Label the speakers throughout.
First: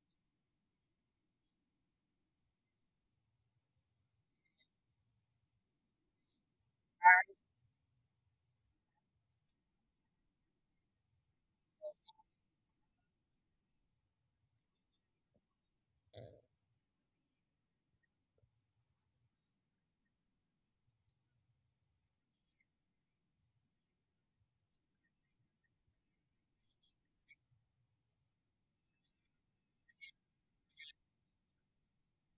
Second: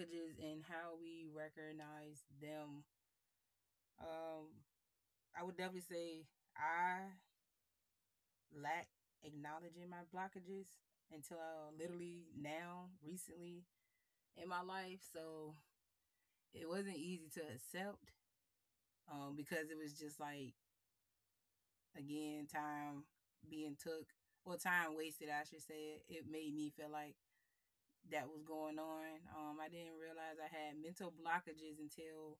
Speaker 1: blockages and how we recognize them. Um, I would definitely say I lack acknowledging my blockages until literally now, recently in my life. So it wasn't easy to accept, because it was just like, again, time being took or time wasted, I should say. It made me feel like that was going on. I didn't realize I had mental blockages until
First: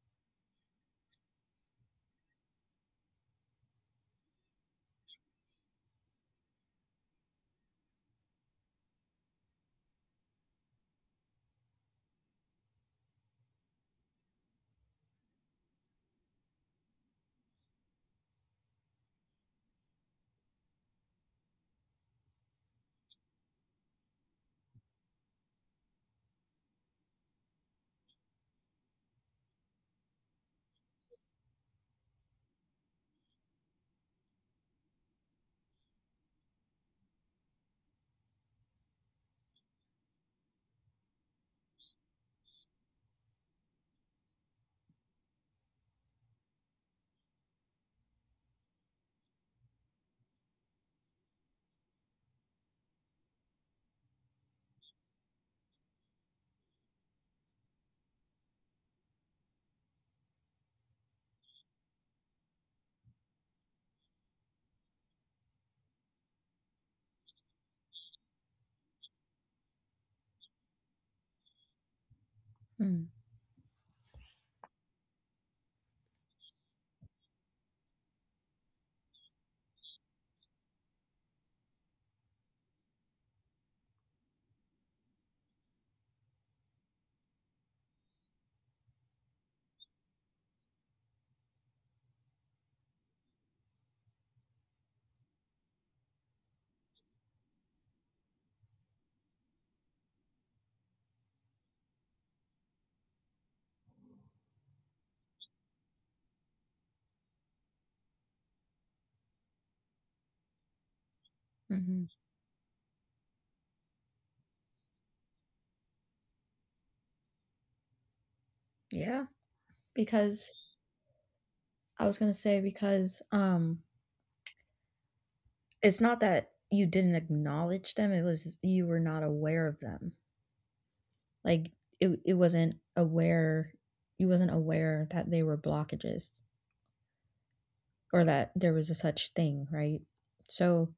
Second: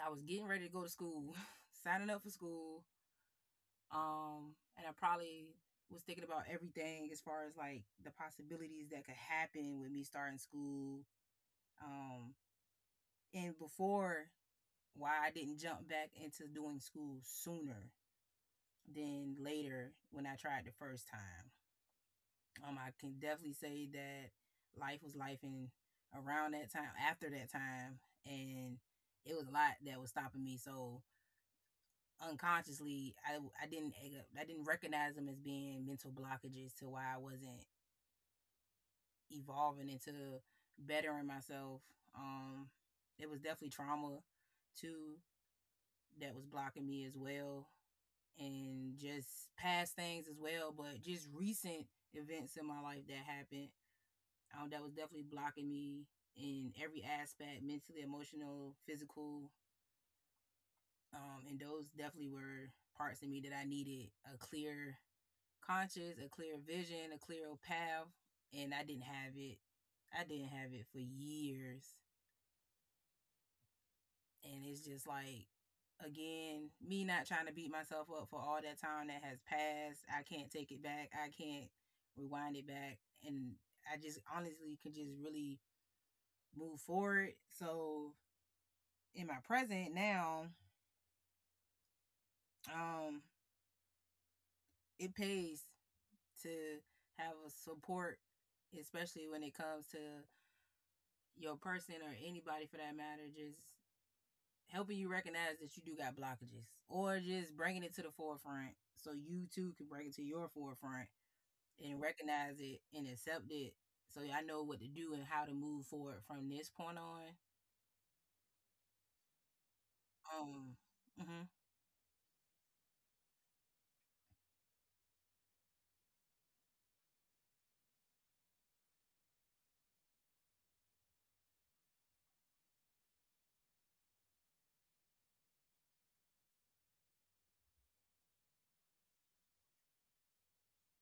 Speaker 1: I was getting ready to go to school, signing up for school. And I probably was thinking about everything as far as like the possibilities that could happen with me starting school. Um, and before why I didn't jump back into doing school sooner than later when I tried the first time. I can definitely say that life was life in around that time, after that time, and it was a lot that was stopping me. So unconsciously, I didn't I didn't recognize them as being mental blockages to why I wasn't evolving into bettering myself. Um, it was definitely trauma too that was blocking me as well, and just past things as well, but just recent events in my life that happened, that was definitely blocking me in every aspect, mentally, emotional, physical, and those definitely were parts of me that I needed. A clear conscience, a clear vision, a clear path, and I didn't have it. I didn't have it for years. And it's just like, again, me not trying to beat myself up for all that time that has passed. I can't take it back, I can't rewind it back. And I just honestly could just really move forward. So in my present now, um, it pays to have a support, especially when it comes to your person or anybody for that matter, just helping you recognize that you do got blockages or just bringing it to the forefront so you too can bring it to your forefront and
Speaker 2: Mm-hmm.
Speaker 1: recognize it and accept it. So yeah, I know what to do and how to move forward from this point on.
Speaker 2: Yeah,
Speaker 1: Um,
Speaker 2: because
Speaker 1: mhm.
Speaker 2: I was gonna say because it's not that you didn't acknowledge them; it was you were not aware of them. Like it wasn't aware. You wasn't aware that they were blockages or that there was a such thing, right? So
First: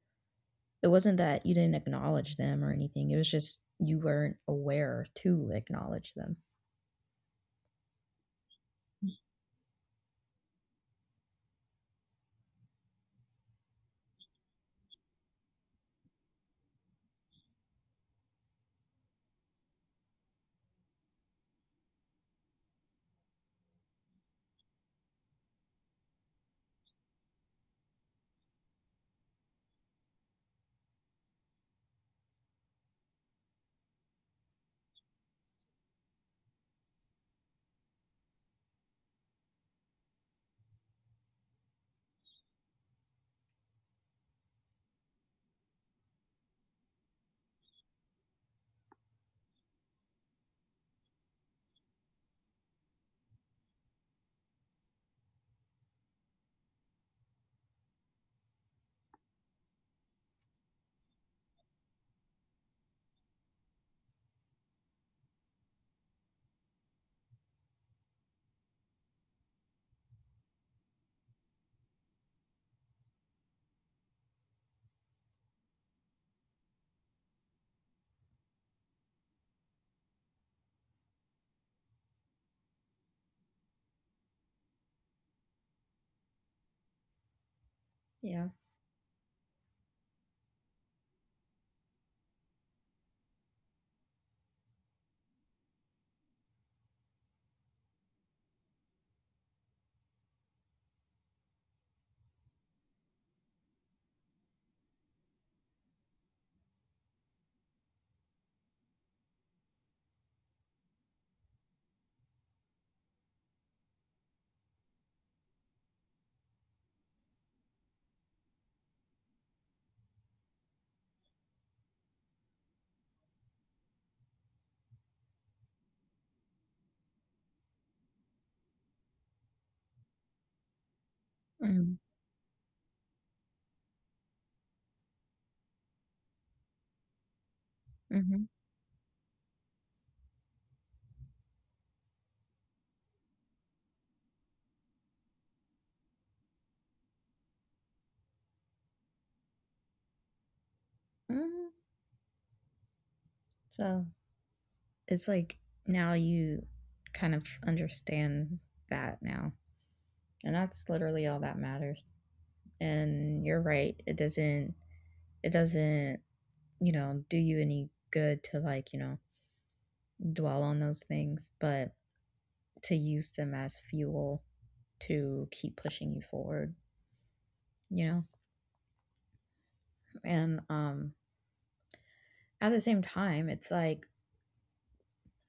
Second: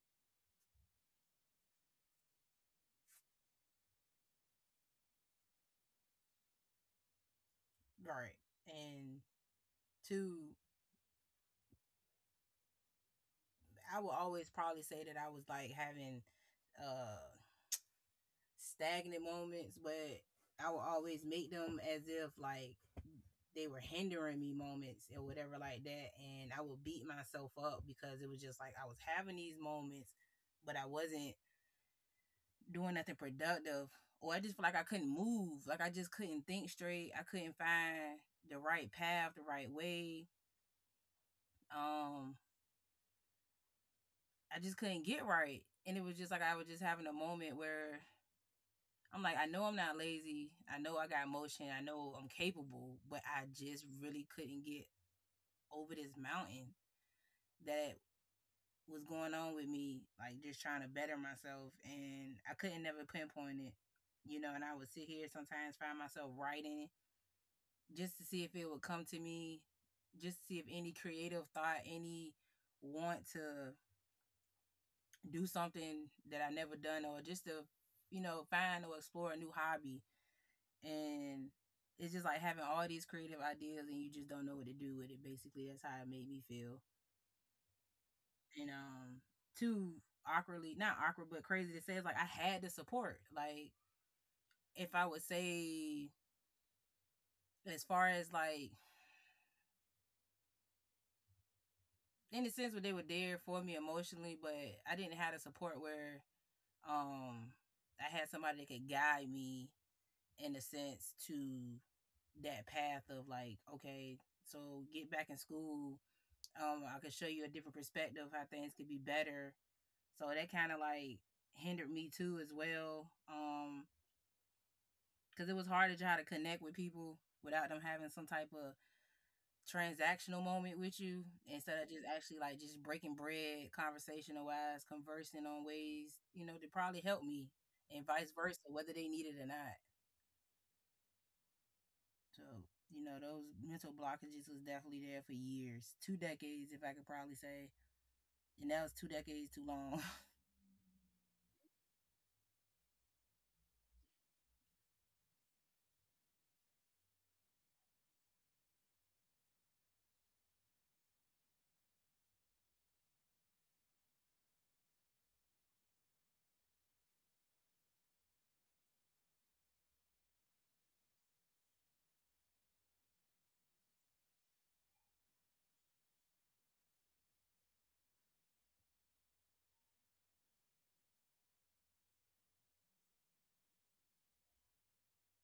Speaker 2: it wasn't that you didn't acknowledge them or anything. It was just you weren't aware to acknowledge them.
Speaker 1: Right. And two, I would always probably say that I was like having uh stagnant moments, but I would always make them as if like they were hindering me moments or whatever like that, and I would beat myself up because it was just like I was having these moments but I wasn't doing nothing productive, or I just feel like I couldn't move. Like I just couldn't think straight. I couldn't find the right path, the right way. Um I just couldn't get right. And it was just like I was just having a moment where I'm like, I know I'm not lazy, I know I got motion, I know I'm capable, but I just really couldn't get over this mountain that was going on with me, like just trying to better myself. And I couldn't never pinpoint it, you know. And I would sit here sometimes, find myself writing just to see if it would come to me, just to see if any creative thought, any want to do something that I never done, or just to, you know, find or explore a new hobby. And it's just like having all these creative ideas and you just don't know what to do with it. Basically, that's how it made me feel.
Speaker 2: Yeah.
Speaker 1: And too, awkwardly, not awkward, but crazy to say, it's like I had the support. Like if I would say, as far as like in a sense, where they were there for me emotionally, but I didn't have the support where um I had somebody that could guide me in a sense to that path of like, okay, so get back in school. I could show you a different perspective of how things could be better. So that kind of like hindered me too as well. Cuz it was hard to try to connect with people without them having some type of transactional moment with you instead of
Speaker 2: Mm-hmm.
Speaker 1: just actually like just breaking bread, conversational wise, conversing on ways, to probably help me and vice
Speaker 2: Mm-hmm.
Speaker 1: versa, whether they need it or not. So, those mental blockages was definitely there for years, two decades if I could probably say. And that was two decades too long.
Speaker 2: So it's like now you kind of understand that now. And that's literally all that matters. And you're right, it doesn't, you know, do you any good to like, you know, dwell on those things, but to use them as fuel to keep pushing you forward, you know? And at the same time, it's like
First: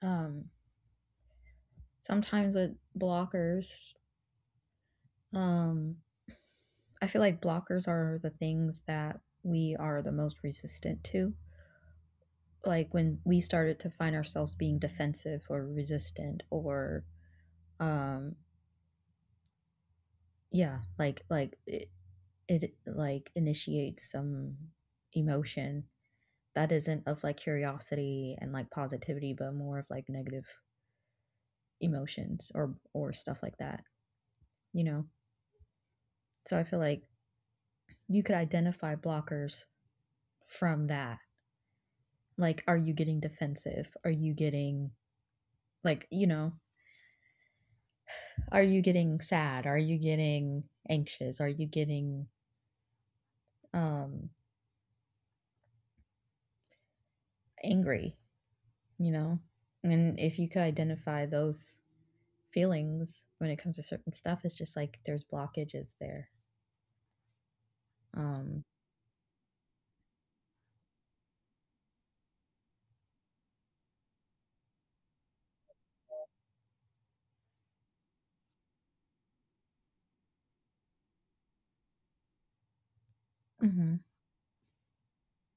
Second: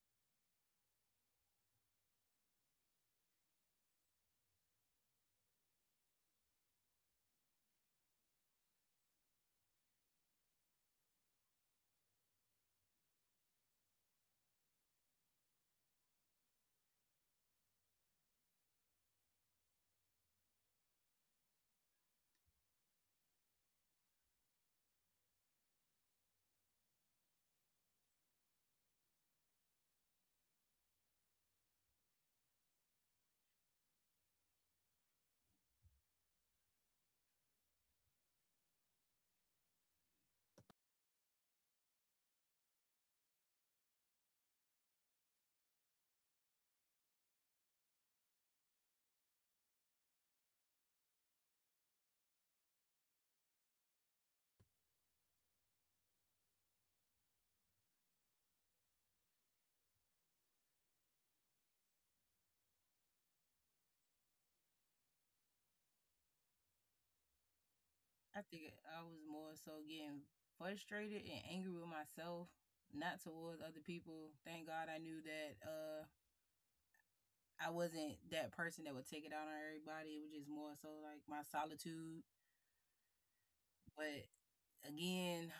Speaker 2: um sometimes with blockers, um I feel like blockers are the things that we are the most resistant to. Like when we started to find ourselves being defensive or resistant or um yeah, like it like initiates some emotion that isn't of like curiosity and like positivity but more of like negative emotions or stuff like that, you know. So I feel like you could identify blockers from that. Like are you getting defensive? Are you getting like you know, are you getting sad? Are you getting anxious? Are you getting um angry, you know? And if you could identify those feelings when it comes to certain stuff, it's just like there's blockages there.
Speaker 1: I
Speaker 2: um
Speaker 1: think I was more so getting frustrated and angry with myself, not towards other people. Thank God I knew that I wasn't that person that would take it out on everybody. It was just more so like my solitude.
Speaker 2: mhm.
Speaker 1: But again,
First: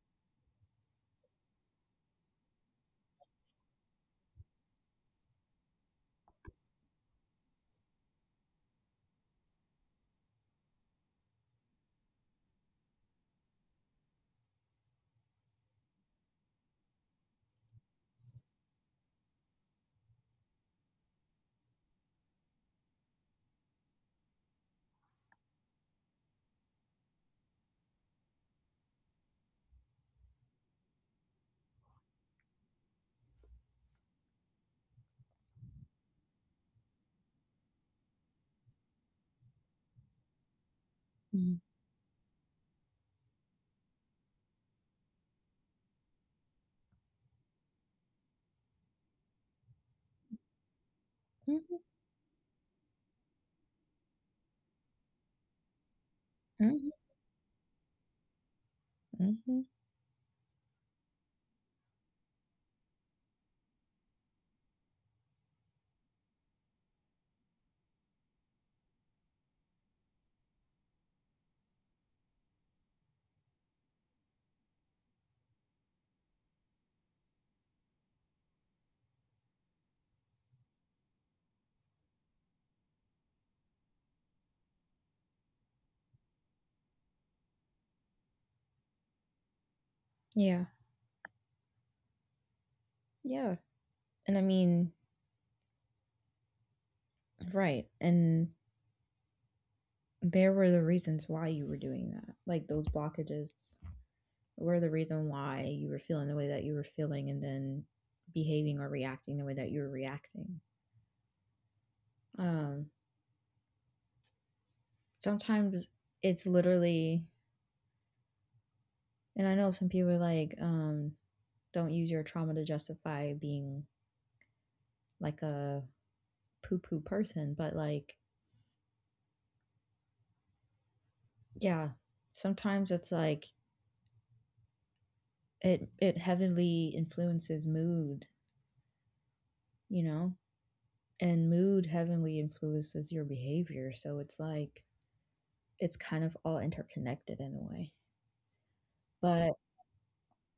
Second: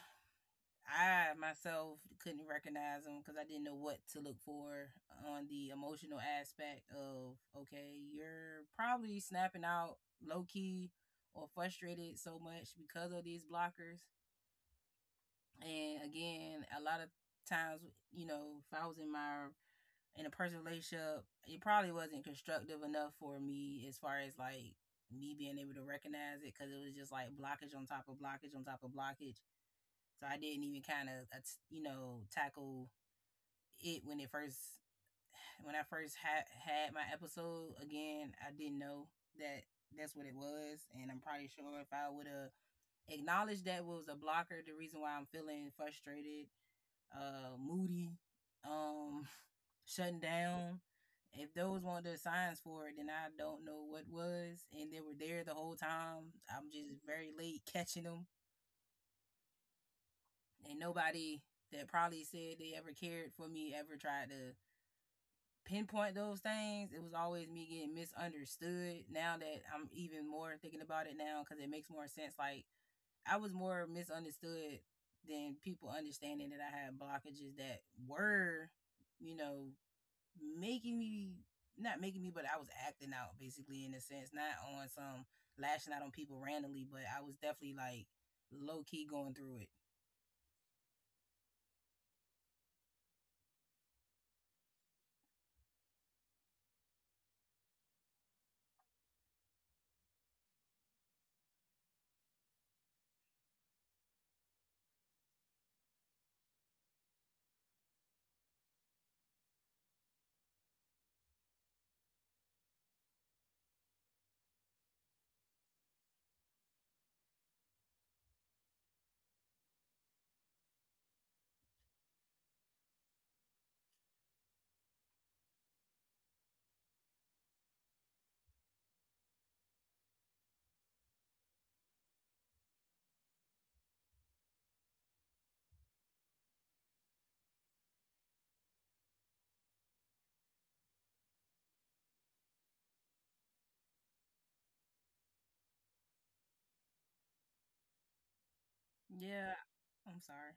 Speaker 1: I myself couldn't recognize them because I didn't know what to look for on the emotional aspect of okay, you're probably snapping out low key or frustrated so much because of these blockers. And again, a lot of times, if I was in my in a personal relationship, it probably wasn't constructive enough for me as far as like me being able to recognize it, because it was just like blockage on top of blockage on top of blockage. So I didn't even kind of, tackle it when it first when I first had had my episode. Again, I didn't know that that's what it was, and I'm probably
Speaker 2: Mhm.
Speaker 1: sure if I would have acknowledged that was a blocker, the reason why I'm feeling frustrated, moody, um, shutting down. If those weren't the signs for it, then I don't know what was. And they were there the whole time. I'm
Speaker 2: Mhm.
Speaker 1: just very late catching them.
Speaker 2: Mhm.
Speaker 1: And nobody that probably said they ever cared for me ever tried to pinpoint those things. It was always me getting misunderstood. Now that I'm even more thinking about it now, because it makes more sense. Like, I was more misunderstood than people understanding that I had blockages that were, you know, making me. Not making me, but I was acting out basically in a sense, not on some lashing out on people randomly, but I was definitely like low key going through it.
Speaker 2: Yeah, yeah. And I mean, right, and there were the reasons why you were doing that, like those blockages were the reason why you were feeling the way that you were feeling and then behaving or reacting the way that you were reacting. Um, sometimes it's literally, and I know some people are like, don't use your trauma to justify being like a poo poo person, but like, yeah, sometimes it's like it heavily influences mood, you know? And mood heavily influences your behavior. So it's like, it's kind of all interconnected in a way. But
Speaker 1: Yeah, I'm sorry.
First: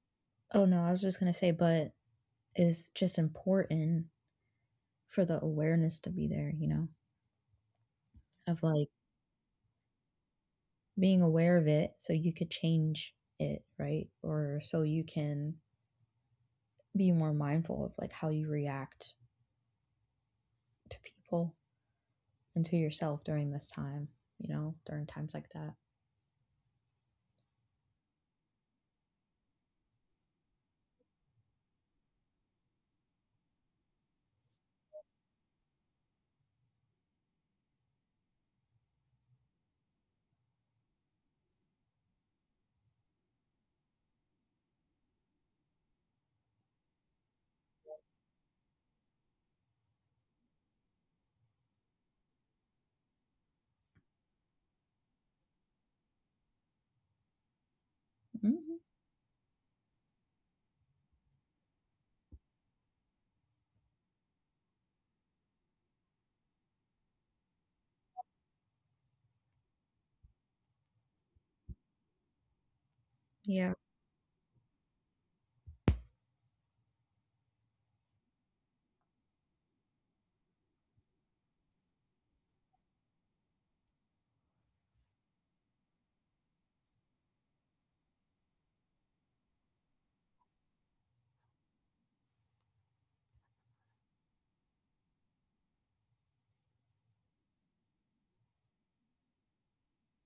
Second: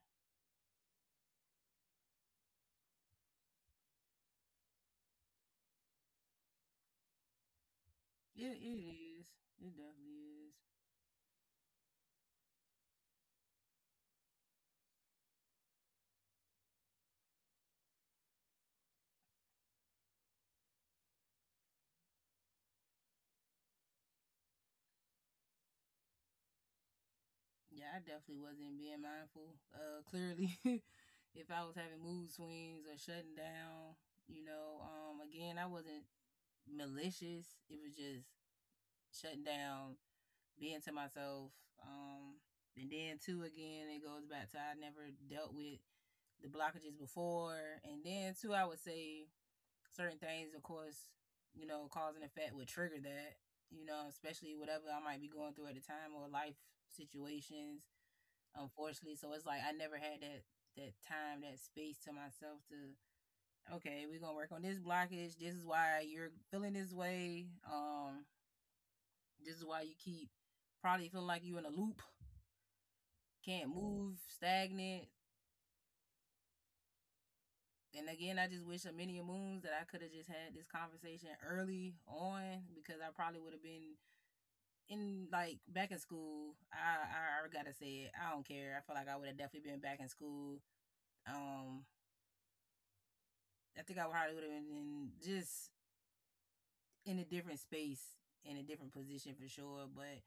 Speaker 2: oh, no, I was just gonna say, but it's just important for the awareness to be there, you know,
Speaker 1: It
Speaker 2: of like
Speaker 1: it is. It definitely is.
Speaker 2: being aware of it so you could change it, right? Or so you can be more mindful of like how you react to people and to yourself during this time, you know, during times like that.
Speaker 1: Yeah, I definitely wasn't being mindful. Clearly, if I was having mood swings or shutting down, again, I wasn't malicious. It was just shutting down, being to myself. Um, and then too again, it goes back to I never dealt with the blockages before, and then too I would say certain things, of course, cause and effect would trigger that. You know, especially whatever I might be going through at the time or life situations,
Speaker 2: Hmm.
Speaker 1: unfortunately. So it's like I never had that, that time, that space to myself to okay, we're gonna work on this blockage. This is why you're feeling this way. This is why you keep probably feeling like you are in a loop, can't
Speaker 2: Yeah.
Speaker 1: move, stagnant. And again, I just wish a many a moons that I could have just had this conversation early on, because I probably would have been in, like, back in school. I gotta say it. I don't care. I feel like I would have definitely been back in school. Um, I think I probably would have been in, just in a different space, in a different position for sure. But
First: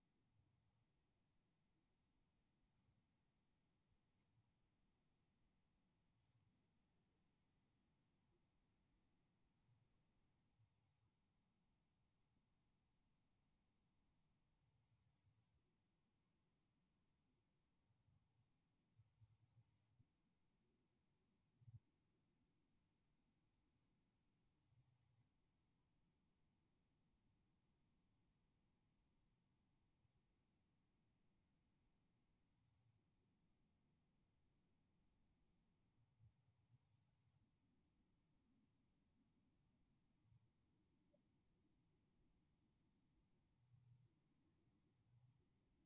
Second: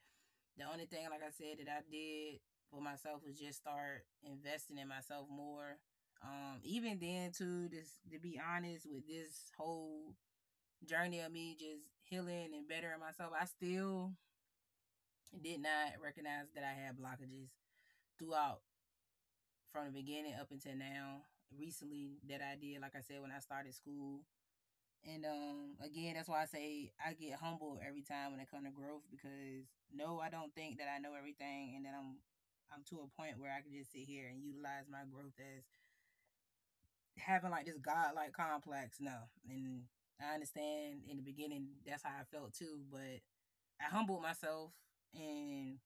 Speaker 1: The only thing, like I said, that I did for myself was just start investing in myself more. Even then, too, this to be honest with this whole journey of me just healing and bettering myself, I still did not recognize that I had blockages throughout from the beginning up until now. Recently, that I did, like I said, when I started school. And again, that's why I say I get humbled every time when it comes to growth, because no, I don't think that I know everything, and that I'm to a point where I can just sit here and utilize my growth as having like this godlike complex. No, and I understand in the beginning that's how I felt too, but I humbled myself, and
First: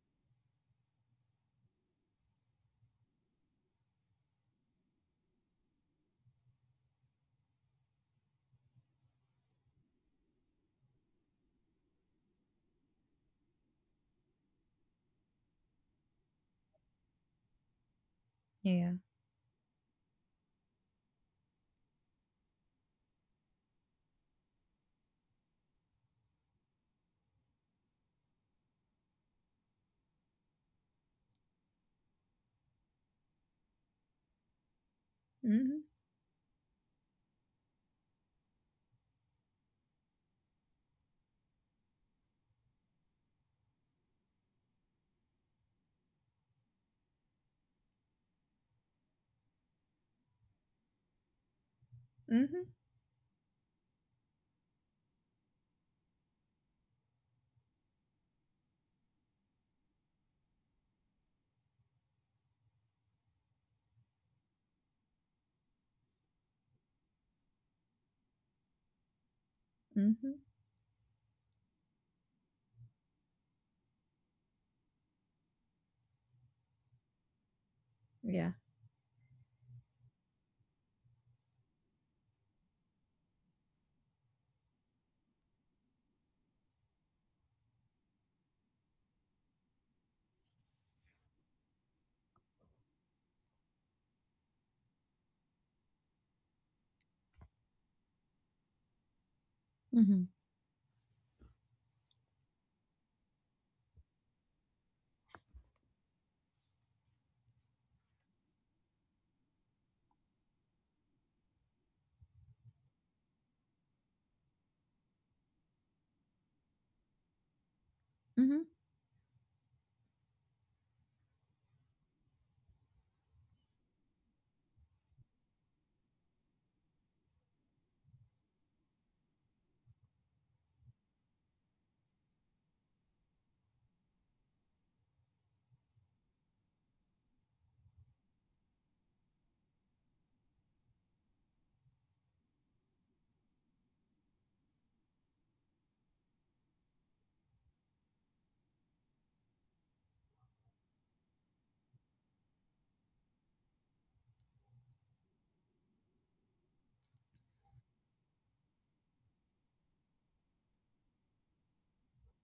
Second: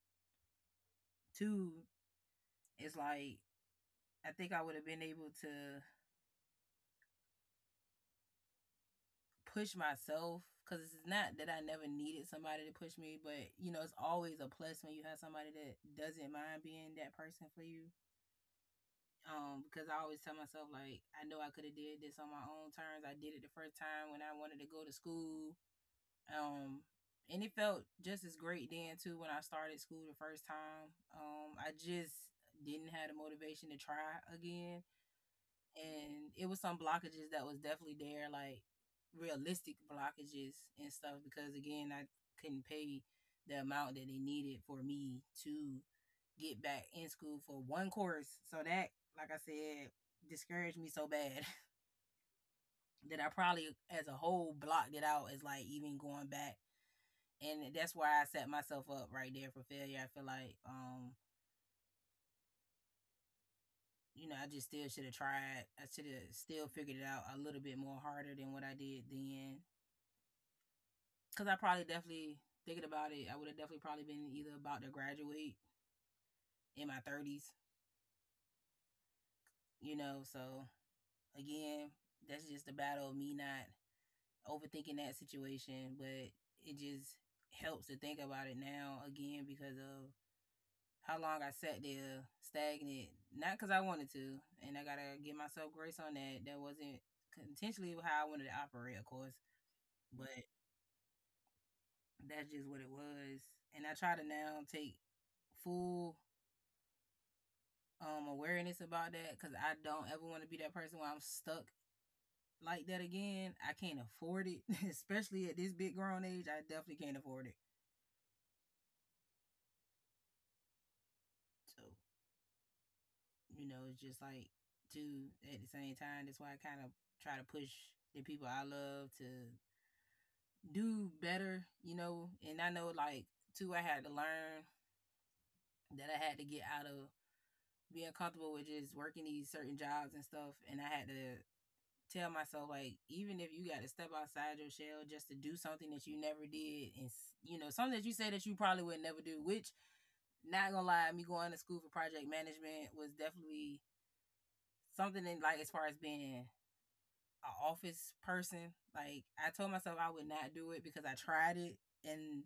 Speaker 1: two, it's like I think I would have been able to push myself because it's not that I never needed somebody to push me, but you know, it's always a plus when you have somebody that doesn't mind being that person for you.
Speaker 2: Yeah.
Speaker 1: Because I always tell myself like I know I could have did this on my own terms. I did it the first time when I wanted to go to school. Um, and it felt just as great then too when I started school the first time. I just didn't have the motivation to try again,
Speaker 2: Mhm.
Speaker 1: and it was some blockages that was definitely there, like realistic blockages and stuff. Because again, I couldn't pay the amount that they needed for me to get back in school for one course. So that, like I said, discouraged me so bad
Speaker 2: Mhm.
Speaker 1: that I probably, as a whole, blocked it out as like even going back. And that's why I set myself up right there for failure. I feel like, I just still should have tried. I should have still figured it out a little bit more harder than what I did then.
Speaker 2: Mhm.
Speaker 1: Because I probably definitely thinking about it, I would have definitely probably been either about to graduate in my thirties,
Speaker 2: Yeah.
Speaker 1: you know. So again, that's just the battle of me not overthinking that situation, but it just helps to think about it now again because of how long I sat there stagnant. Not because I wanted to, and I gotta give myself grace on that. That wasn't intentionally how I wanted to operate, of course,
Speaker 2: Mhm.
Speaker 1: but that's just what it was. And I try to now take full awareness about that because I don't ever want to be that person where I'm stuck like that again. I can't afford it, especially at this big grown age. I definitely can't afford it.
Speaker 2: Mhm.
Speaker 1: So you know, it's just like do at the same time. That's why I kind of try to push the people I love to do better. You know, and I know like too, I had to learn that I had to get out of being comfortable with just working these certain jobs and stuff, and I had to tell myself like even if you got to step outside your shell just to do something that you never did and you know something that you said that you probably would never do, which not gonna lie, me going to school for project management was definitely something in like as far as being an office person. Like I told myself I would not do it because I tried it and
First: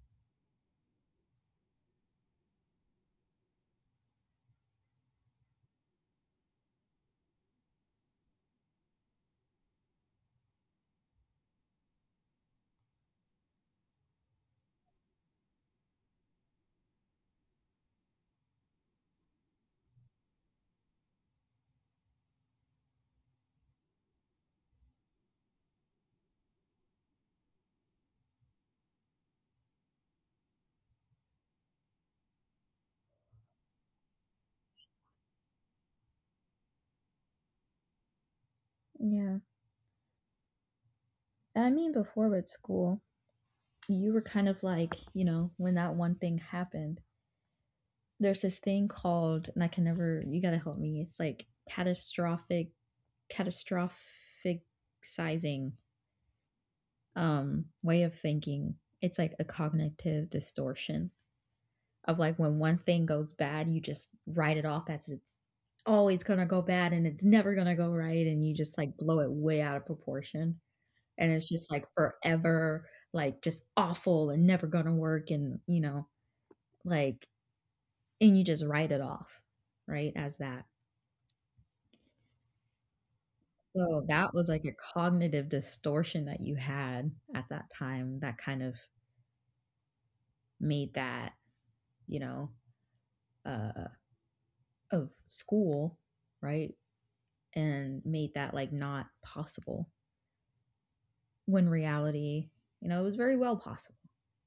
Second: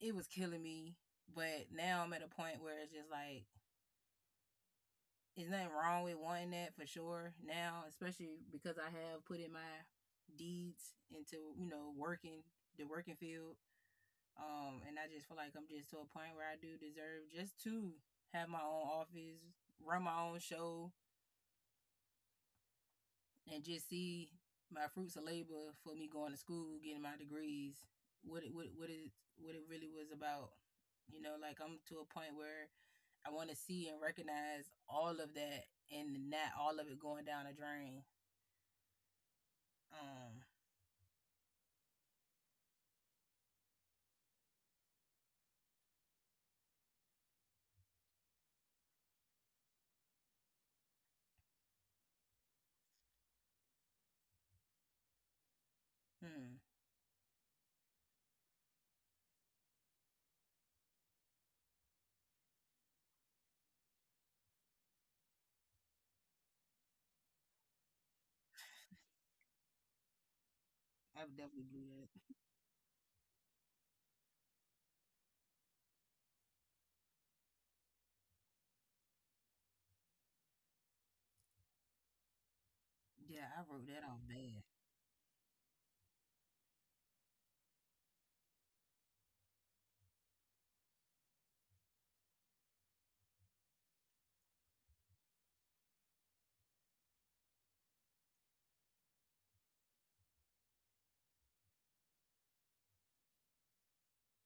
Speaker 1: it was killing me. But now I'm at a point where it's just like there's nothing wrong with wanting that for sure now, especially because I have put in my deeds into, you know, working the working field. And I just feel like I'm just to a point where I do deserve just to have my own office, run my own show, and just see my fruits of labor for me going to school, getting my degrees, what it what it really was about. You know, like I'm to a point where I want to see and recognize all of that and not all of it going down a drain.
Speaker 2: Yeah.
Speaker 1: Um,
Speaker 2: And I mean before with school, you were kind of like, you know, when that one thing happened, there's this thing called, and I can never, you gotta help me, it's like catastrophic sizing,
Speaker 1: hmm.
Speaker 2: way of thinking. It's like a cognitive distortion of like when one thing goes bad, you just write it off as it's always gonna go bad and it's never gonna go right, and you just like blow it way out of proportion
Speaker 1: I
Speaker 2: and
Speaker 1: would
Speaker 2: it's
Speaker 1: definitely
Speaker 2: just
Speaker 1: do
Speaker 2: like
Speaker 1: that.
Speaker 2: forever, like just awful and never gonna work, and you know, like, and you just write it off, right, as that.
Speaker 1: Yeah, I wrote
Speaker 2: So
Speaker 1: that off
Speaker 2: that was
Speaker 1: bad.
Speaker 2: like a cognitive distortion that you had at that time that kind of made that, you know, uh, of school, right? And made that like not possible when reality, you know, it was very well possible.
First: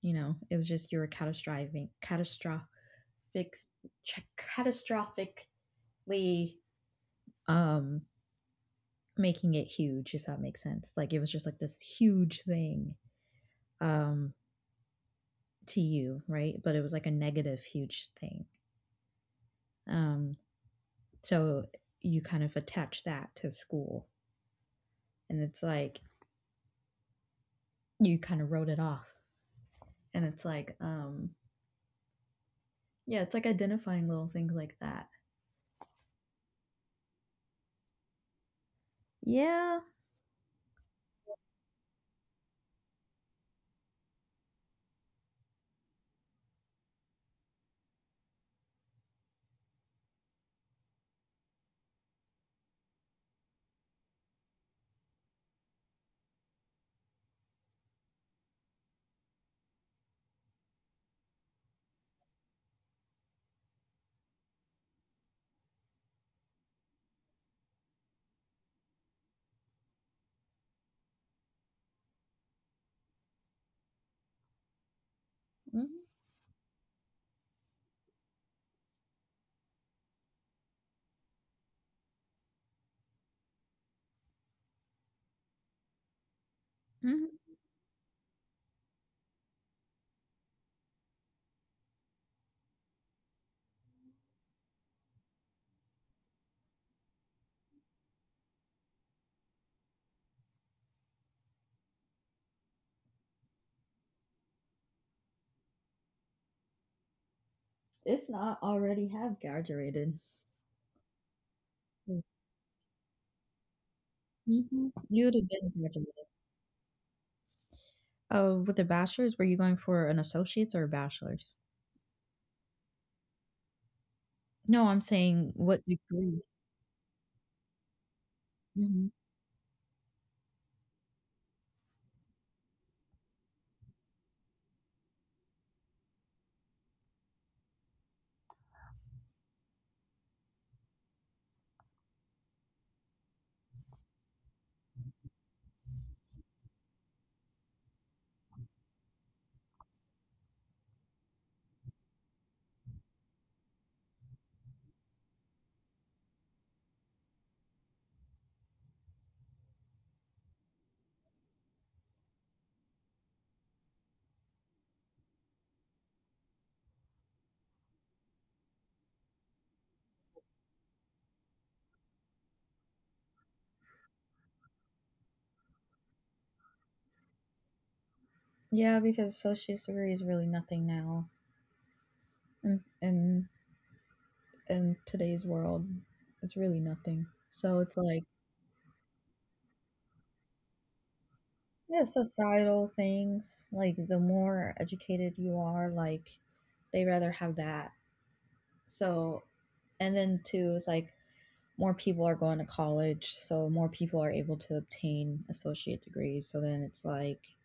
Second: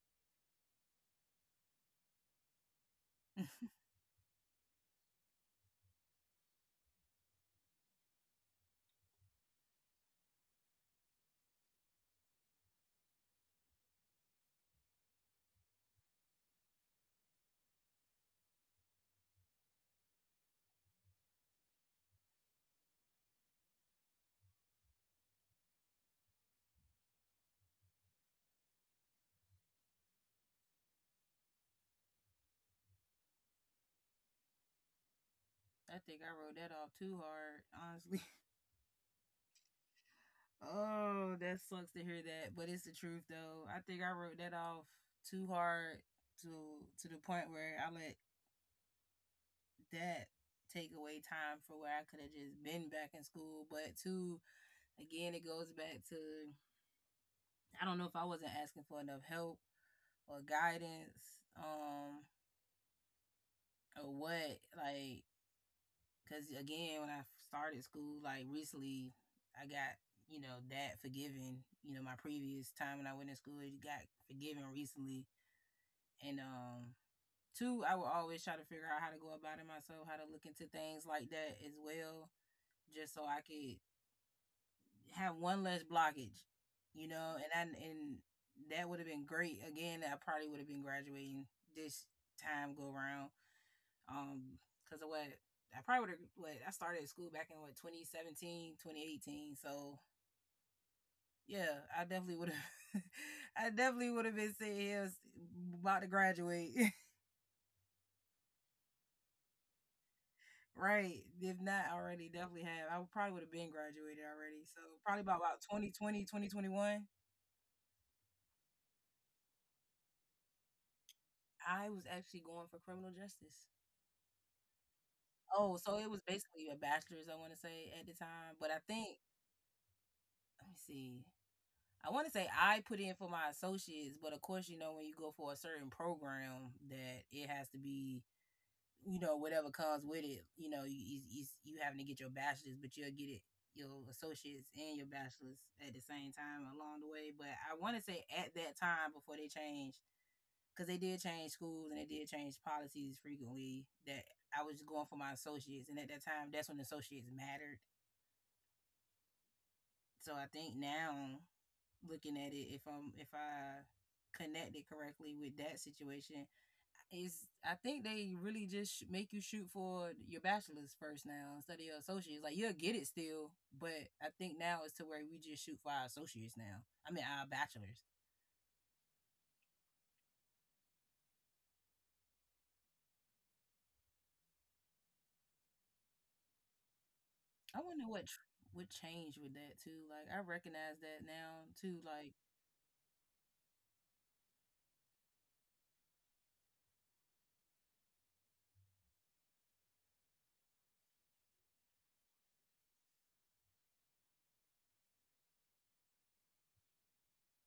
Speaker 2: You know, it was just you were catastrophizing, ch- catastrophically, um, making it huge, if that makes sense. Like it was just like this huge thing. Um, to you, right? But it was like a negative huge thing. Um, so you kind of attach that to school and it's like you kind of wrote it off. And it's like, yeah, it's like identifying little things like that.
Speaker 1: I think I wrote that off too hard, honestly.
Speaker 2: Yeah.
Speaker 1: Oh, that sucks to hear that, but it's the truth though. I think I wrote that off too hard to to the point where I let that take away time for where I could have just been back in school. But too, again, it goes back to I don't know if I wasn't asking for enough help or guidance, or what. Like cause again, when I started school, like recently, I got you know that forgiven. You know, my previous time when I went to school, it got forgiven recently.
Speaker 2: Mhm.
Speaker 1: And two, I will always try to figure out how to go about it myself, how to look into things like that as well, just so I could have one less blockage. You
Speaker 2: Mhm.
Speaker 1: know, and I and that would have been great. Again, I probably would have been graduating this time go around, um, because of what I probably would have, what I started school back in, what, 2017, 2018. So yeah, I definitely would have I definitely would have been sitting here about to graduate.
Speaker 2: If not already have graduated.
Speaker 1: Right. If not
Speaker 2: Hmm.
Speaker 1: already, definitely have. I probably would have been graduated
Speaker 2: You
Speaker 1: already. So probably
Speaker 2: would have
Speaker 1: about
Speaker 2: been
Speaker 1: 2020,
Speaker 2: graduated.
Speaker 1: 2021.
Speaker 2: Oh, with the bachelor's, were you going for an associate's or a bachelor's?
Speaker 1: I was actually going for criminal justice.
Speaker 2: No, I'm saying
Speaker 1: Oh,
Speaker 2: what
Speaker 1: so it was
Speaker 2: degree.
Speaker 1: basically a bachelor's, I want to say, at the time. But I
Speaker 2: Hmm.
Speaker 1: think, let me see, I want to say I put in for my associates, but of course, you know, when you go for a certain program, that it has to be, you know, whatever comes with it. You know, you having to get your bachelor's, but you'll get it your associates and your bachelor's at the same time along the way. But I want to say at that time before they changed, because they did change schools and they did change policies frequently. That I was just going for my associates, and at that time, that's when associates mattered. So I think now looking at it, if I connect it correctly with that situation, is I think they really just make you shoot for your bachelor's first now instead of your associates. Like you'll get it still, but I think now it's to where we just shoot for our associates now. I mean our bachelors.
Speaker 2: Yeah, because associate's degree is really nothing now. And in today's world, it's really nothing.
Speaker 1: I
Speaker 2: So it's
Speaker 1: wonder
Speaker 2: like
Speaker 1: what would change with that too. Like I recognize that now too.
Speaker 2: yeah,
Speaker 1: Like
Speaker 2: societal things. Like the more educated you are, like they rather have that. So, and then too, it's like more people are going to college, so more people are able to obtain associate degrees. So then it's like,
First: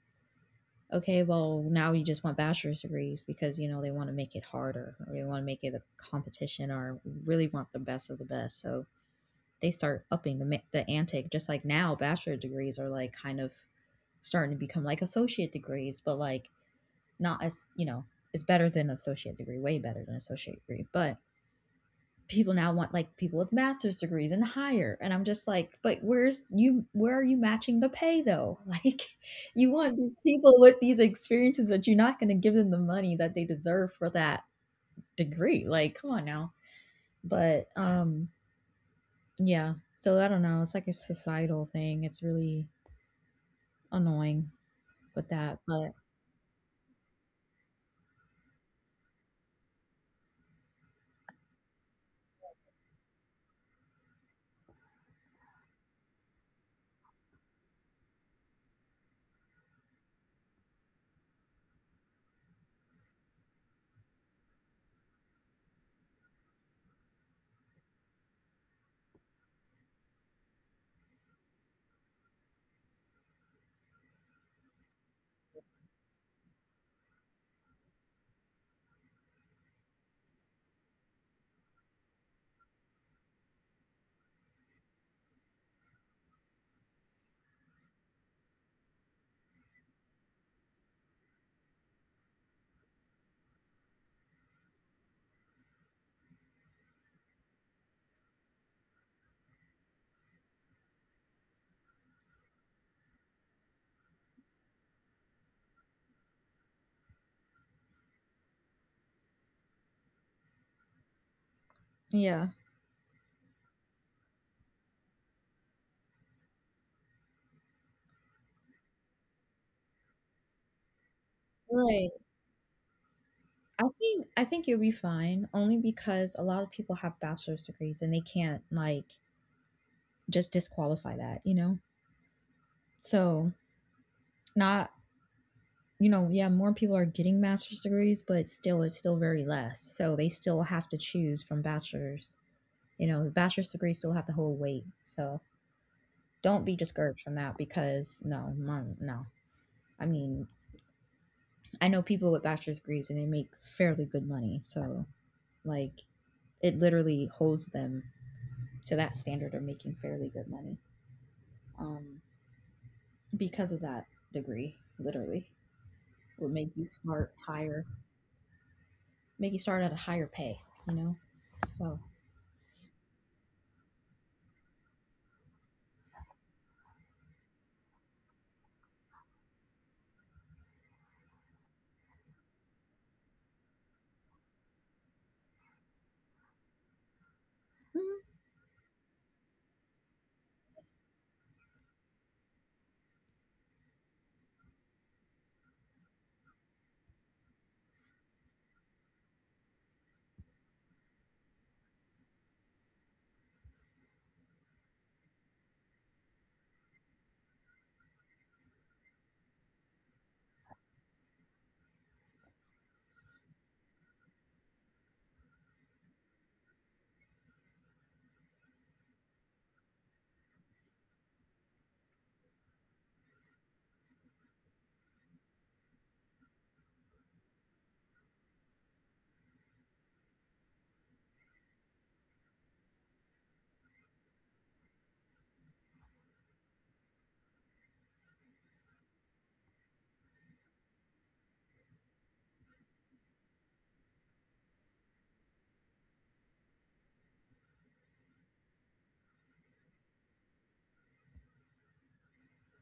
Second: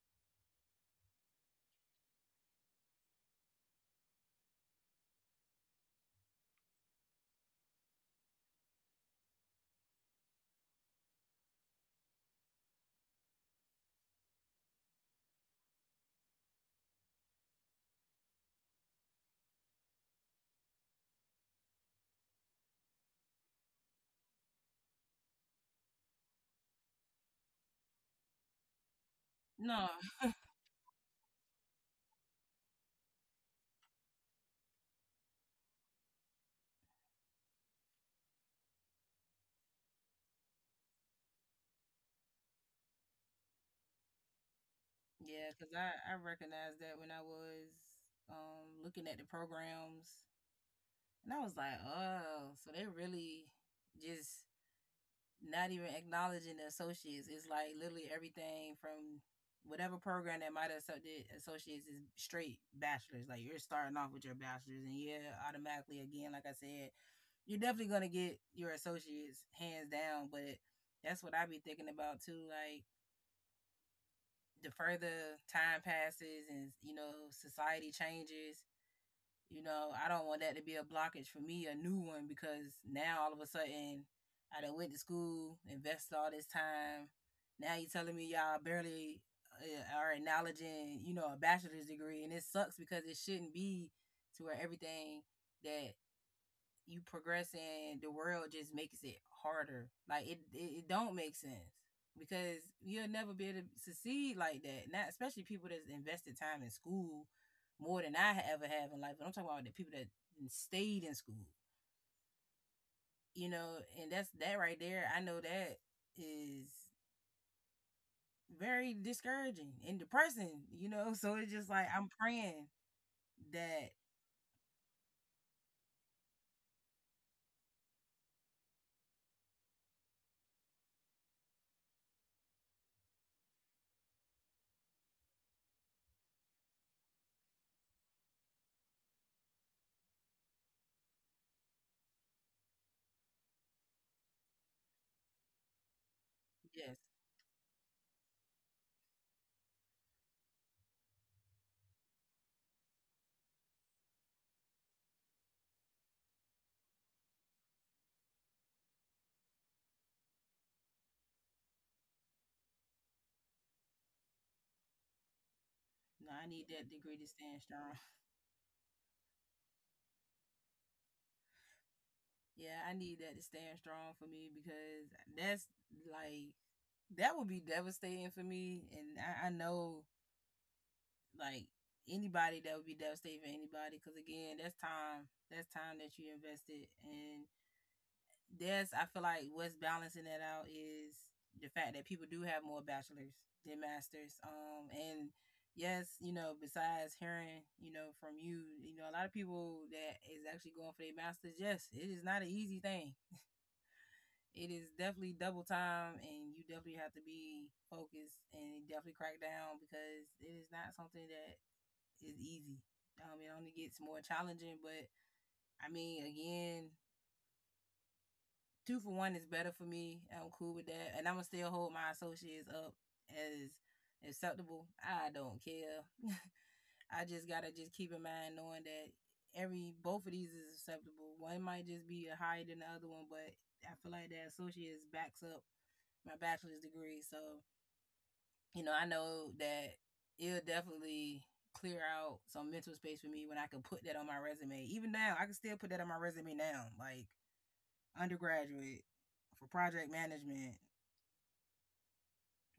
Speaker 2: okay, well now you just want bachelor's degrees because you know they want to make it harder, or they want to make it a competition, or really want the best of the best. So they start upping the ante. Just like now, bachelor degrees are like kind of starting to become like associate degrees, but like not as, you know, it's better than associate degree, way better than associate degree, but people now want like people with master's degrees and higher, and I'm just like, but where's you, where are you matching the pay though? Like you
Speaker 1: no,
Speaker 2: want these people with these experiences but you're not going to give them the money that they deserve for that degree, like come on now. But yeah. So I don't know. It's like a societal thing. It's really annoying with
Speaker 1: yeah,
Speaker 2: that,
Speaker 1: because
Speaker 2: but
Speaker 1: I recognized that when I was looking at the programs. And I was like, oh, so they're really just not even acknowledging the associates. It's like literally everything from whatever program that might have did associates is straight bachelor's. Like you're starting off with your bachelor's, and yeah, automatically again, like I said, you're definitely gonna get your associates hands down. But that's what I be thinking about too. Like the further time passes, and you know society changes, you know, I don't want that to be a blockage for me, a new one, because now all of a sudden I done went to school, invested all this time. Now you are telling me y'all barely are acknowledging, you know, a bachelor's degree, and it sucks because it shouldn't be to where everything that you progressing, the world just makes it harder. Like it don't make sense because you'll never be able to succeed like that. Not especially people that's invested time in school more than I ever have in life. But I'm talking about the people that stayed in school,
Speaker 2: yeah.
Speaker 1: you know, and that's that right there. I know that is very discouraging and depressing, you know. So it's just like I'm
Speaker 2: Right.
Speaker 1: praying
Speaker 2: I
Speaker 1: that
Speaker 2: think I think you'll be fine only because a lot of people have bachelor's degrees and they can't like just disqualify that, you know? So not, you know, yeah, more people are getting master's degrees, but still it's still very less. So they still have to choose from bachelor's. You know, the bachelor's degrees still have the whole weight. So don't be
Speaker 1: yes,
Speaker 2: discouraged from that because no, mom, no. I mean, I know people with bachelor's degrees and they make fairly good money. So, like, it literally holds them to that standard of making fairly good money um, because of that degree. Literally,
Speaker 1: no, I
Speaker 2: would
Speaker 1: need
Speaker 2: make you
Speaker 1: that degree to
Speaker 2: start
Speaker 1: stand
Speaker 2: higher,
Speaker 1: strong.
Speaker 2: make you start at a higher pay. You know, so.
Speaker 1: Yeah, I need that to stand strong for me because that's like that would be devastating for me, and I know like anybody that would be devastating for anybody because again, that's time that you invested, and that's I feel like what's balancing that out is the fact that people do have more bachelors than masters, and yes, you know, besides hearing, you know, from you, you know, a lot of people that is actually going for their masters, yes, it is not an easy thing. It is definitely double time and you definitely have to be focused and definitely crack down because it is not something that is easy. It only gets more challenging, but I mean, again, two for one is better for me. I'm cool with that, and I'm gonna still hold my associates up as acceptable. I don't care. I just gotta just keep in mind knowing that every both of these is acceptable. One might just be higher than the other one, but I feel like that associates backs up my bachelor's degree. So, you know, I know that it'll definitely clear out some mental space for me when I can put that on my resume. Even now, I can still put that on my resume now, like undergraduate for project management.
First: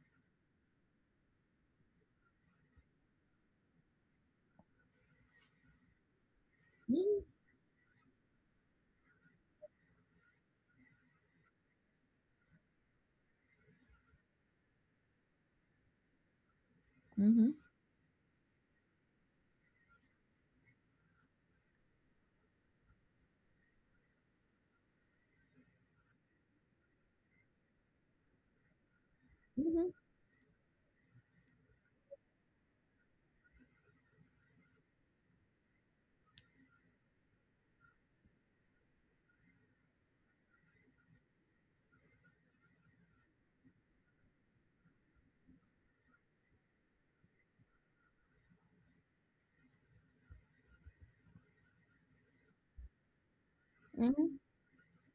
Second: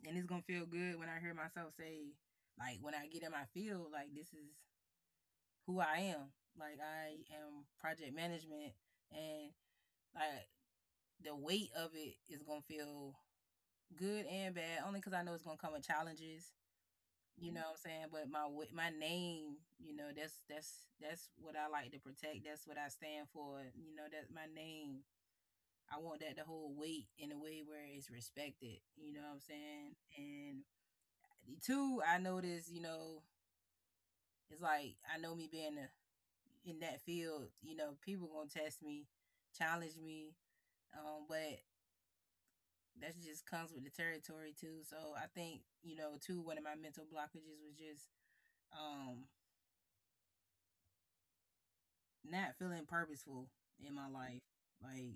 Speaker 1: And it's gonna feel good when I hear myself say, like, when I get in my field, like, this is who I am. Like, I
Speaker 2: Mhm.
Speaker 1: am project management, and like the weight of it is gonna feel good and bad, only because I know it's gonna come with challenges.
Speaker 2: Hmm.
Speaker 1: You know what I'm saying? But my my name, you know, that's what I like to protect. That's what I stand for. You know, that's my name. I want that to hold weight in a way where it's respected. You know what I'm
Speaker 2: Hmm.
Speaker 1: saying? And two, I notice, you know, it's like I know me being a, in that field, you know, people gonna test me, challenge me, but that just comes with the territory too. So I think you know, two, one of my mental blockages was just um not feeling purposeful in my
Speaker 2: Hmm.
Speaker 1: life. Like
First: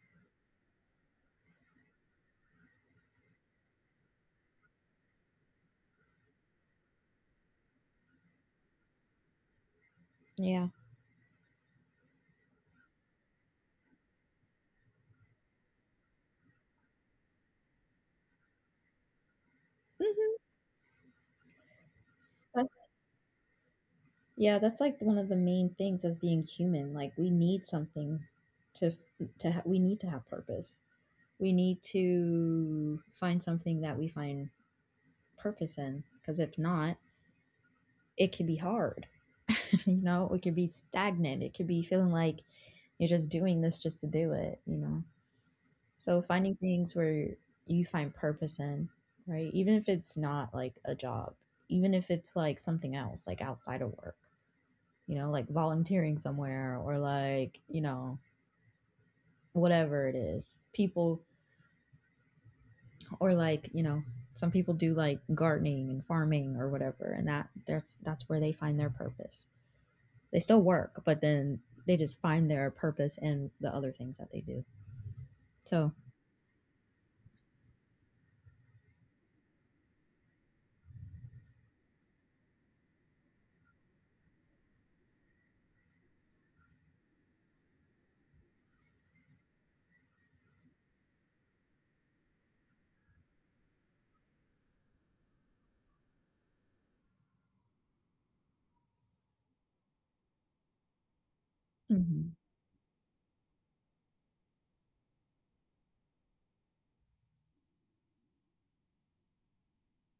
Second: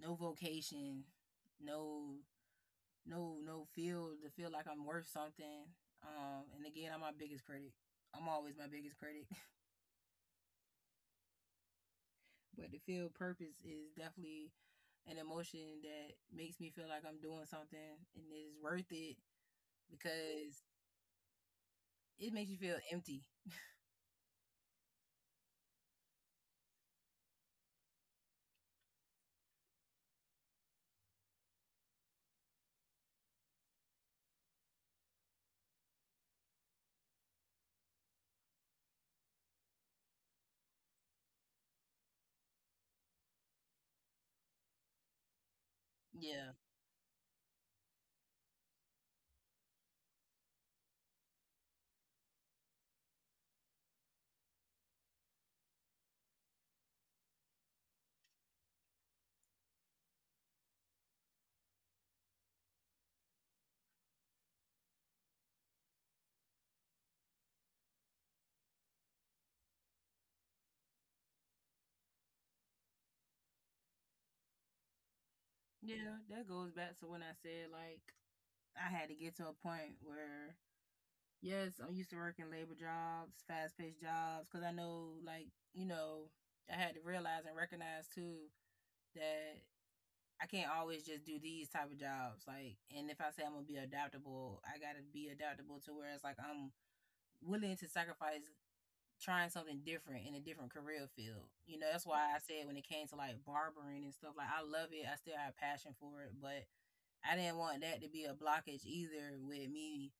Speaker 1: no vocation, no no feel to feel like I'm worth something. And again, I'm my biggest critic. I'm always my biggest critic.
Speaker 2: Yeah.
Speaker 1: But to feel purpose is definitely an emotion that makes me feel like I'm doing something and it is worth it
Speaker 2: Hmm.
Speaker 1: because it makes you feel
Speaker 2: That's,
Speaker 1: empty.
Speaker 2: yeah, that's like one of the main things as being human. Like we need something to f- to ha- we need to have purpose. We need to find something that we find purpose in because if not it could be hard, you know, it could be stagnant, it could be feeling like you're just doing this just to do it, you know. So
Speaker 1: Yeah.
Speaker 2: finding things where you find purpose in, right, even if it's not like a job, even if it's like something else like outside of work, you know, like volunteering somewhere or like, you know, whatever it is people, or like, you know, some people do like gardening and farming or whatever, and that that's where they find their purpose. They still work but then they just find their purpose in the other things that they do, so.
Speaker 1: Yeah, that goes back to when I said, like, I had to get to a point where, yes, I'm used to working labor jobs, fast paced jobs, because I know, like, you know, I had to realize and recognize too that I can't always just do these type of jobs. Like, and if I say I'm gonna be adaptable, I gotta be adaptable to where it's like I'm willing to sacrifice trying something different in a different career field. You know, that's
Speaker 2: Mhm.
Speaker 1: why I said when it came to like barbering and stuff, like I love it. I still have passion for it, but I didn't want that to be a blockage either with me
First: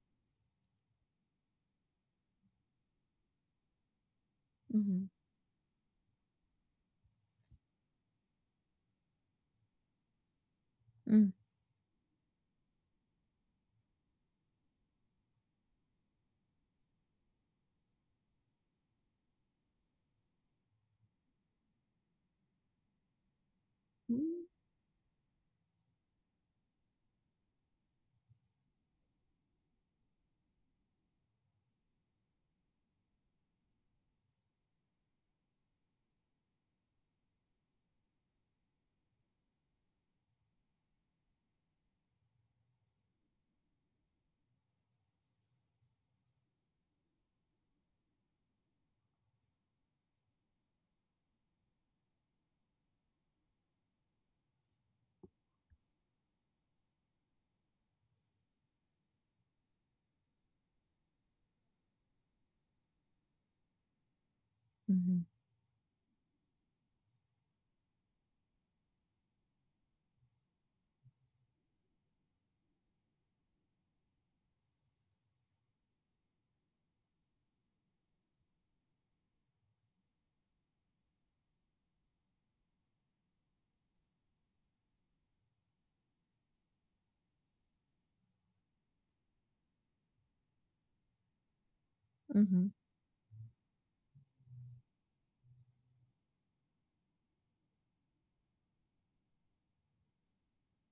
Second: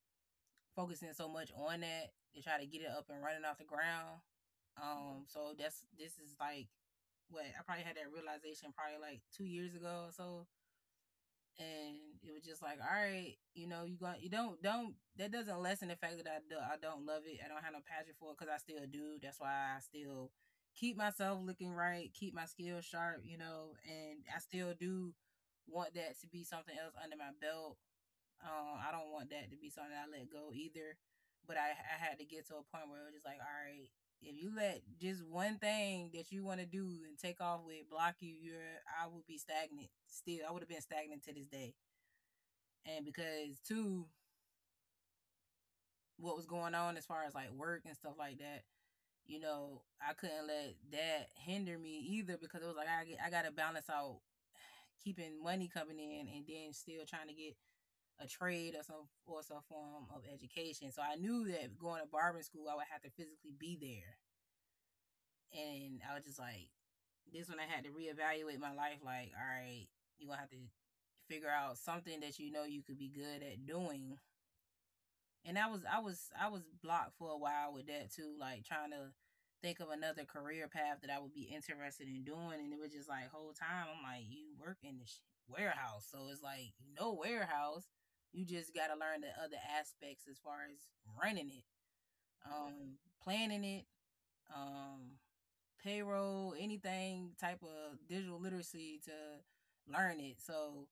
Speaker 1: focusing so much on that to try to get it up and running off the ground.
Speaker 2: Mhm.
Speaker 1: So that's this is like what I probably had that realization probably like 2 years ago or so.
Speaker 2: Mm.
Speaker 1: And it was just like, all right, you know, you going you don't that doesn't lessen the fact that I do, I don't love it. I don't have no passion for it because I still do. That's why I still keep myself looking right, keep my skills sharp, you know, and I
Speaker 2: Mm.
Speaker 1: still do want that to be something else under my belt. I don't want that to be something I let go either. But I had to get to a point where it was just like, all right, if you let just one thing that you want to do and take off with block you, you're I would be stagnant still. I would have been stagnant to this day. And because two, what was going on as far as like work and stuff like that, you know, I couldn't let that hinder me either because it was like I get, I gotta balance out keeping money coming in and then still trying to get a trade or some form of education. So I knew that going to barbering school, I would have to physically be there,
Speaker 2: Mhm.
Speaker 1: and I was just like, this when I had to reevaluate my life. Like, all right, you gonna have to figure out something that you know you could be good at doing, and I was blocked for a while with that too, like trying to think of another career path that I would be interested in doing, and it was just like whole time I'm like, you work in the warehouse, so it's like you know warehouse, you just got to learn the other aspects as far as running it,
Speaker 2: Mhm.
Speaker 1: planning it, um, payroll, anything type of digital literacy to learn it. So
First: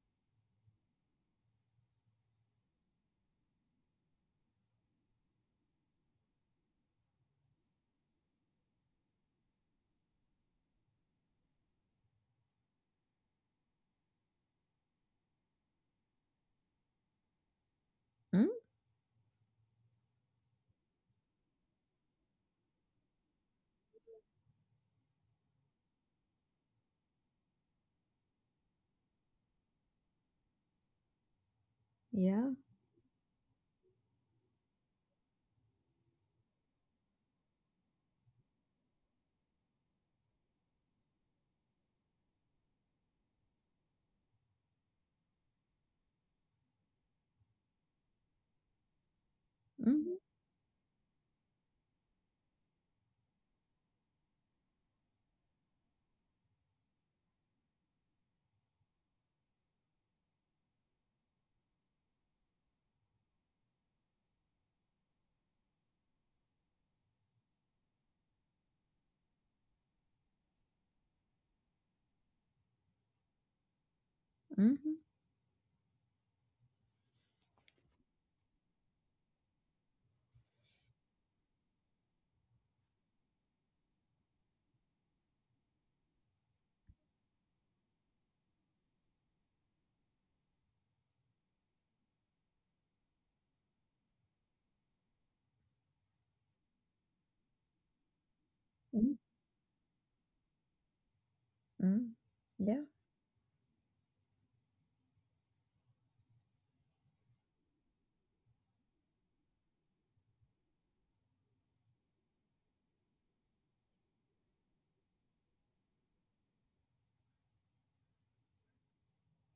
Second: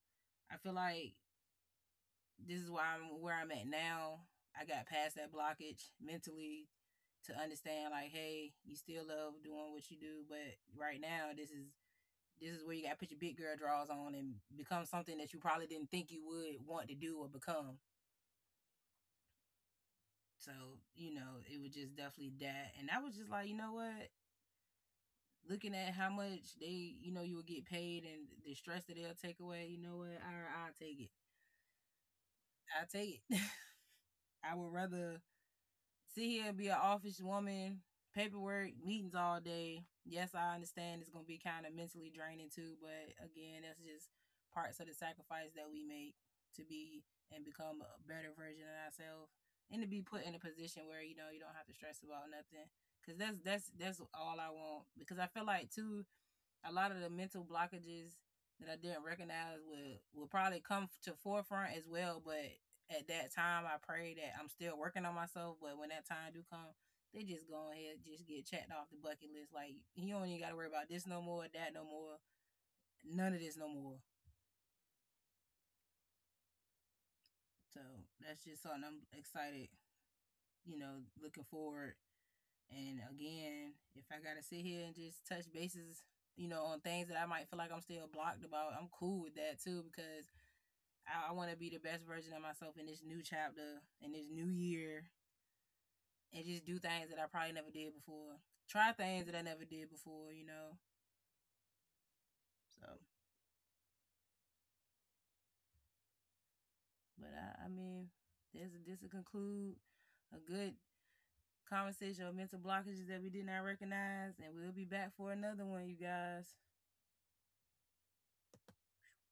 Speaker 1: I feel like this is why I'm where I'm at now. I got past that blockage mentally to understand like, hey, you still love doing what you do, but right now this is where you gotta put your big girl draws on and become something that you probably didn't think you would want to do or become.
Speaker 2: Mm.
Speaker 1: So, you know, it was just definitely that. And I was just like, you know what? Looking at how much they, you know, you will get paid and the stress that they'll take away, you know what? I'll take it.
Speaker 2: Yeah.
Speaker 1: I'll take it. I would rather sit here and be an office woman, paperwork, meetings all day. Yes, I understand it's gonna be kind of mentally draining too, but again, that's just parts of the sacrifice that we make to be and become a better version of ourselves, and to be
Speaker 2: Mhm.
Speaker 1: put in a position where you know you don't have to stress about nothing. Cause that's all I want. Because I feel like too, a lot of the mental blockages that I didn't recognize would probably come to forefront as well. But at that time, I pray that I'm still working on myself. But when that time do come, they just go ahead, just get checked off the bucket list. Like you don't even got to worry about this no more, that no more, none of this no more.
Speaker 2: Mhm.
Speaker 1: So that's just something I'm excited. You know, looking forward. And again, if I gotta sit here and just touch bases, you know, on things that I might feel like I'm still blocked about, I'm cool with that too because I want to be the best version of myself in this new chapter, in this new year, and just do things that I probably never did before. Try
Speaker 2: Mm.
Speaker 1: things that I never did before, you know.
Speaker 2: Mm. Yeah.
Speaker 1: So, but I mean, this will conclude a good conversation of mental blockages that we did not recognize, and we'll be back for another one, you guys.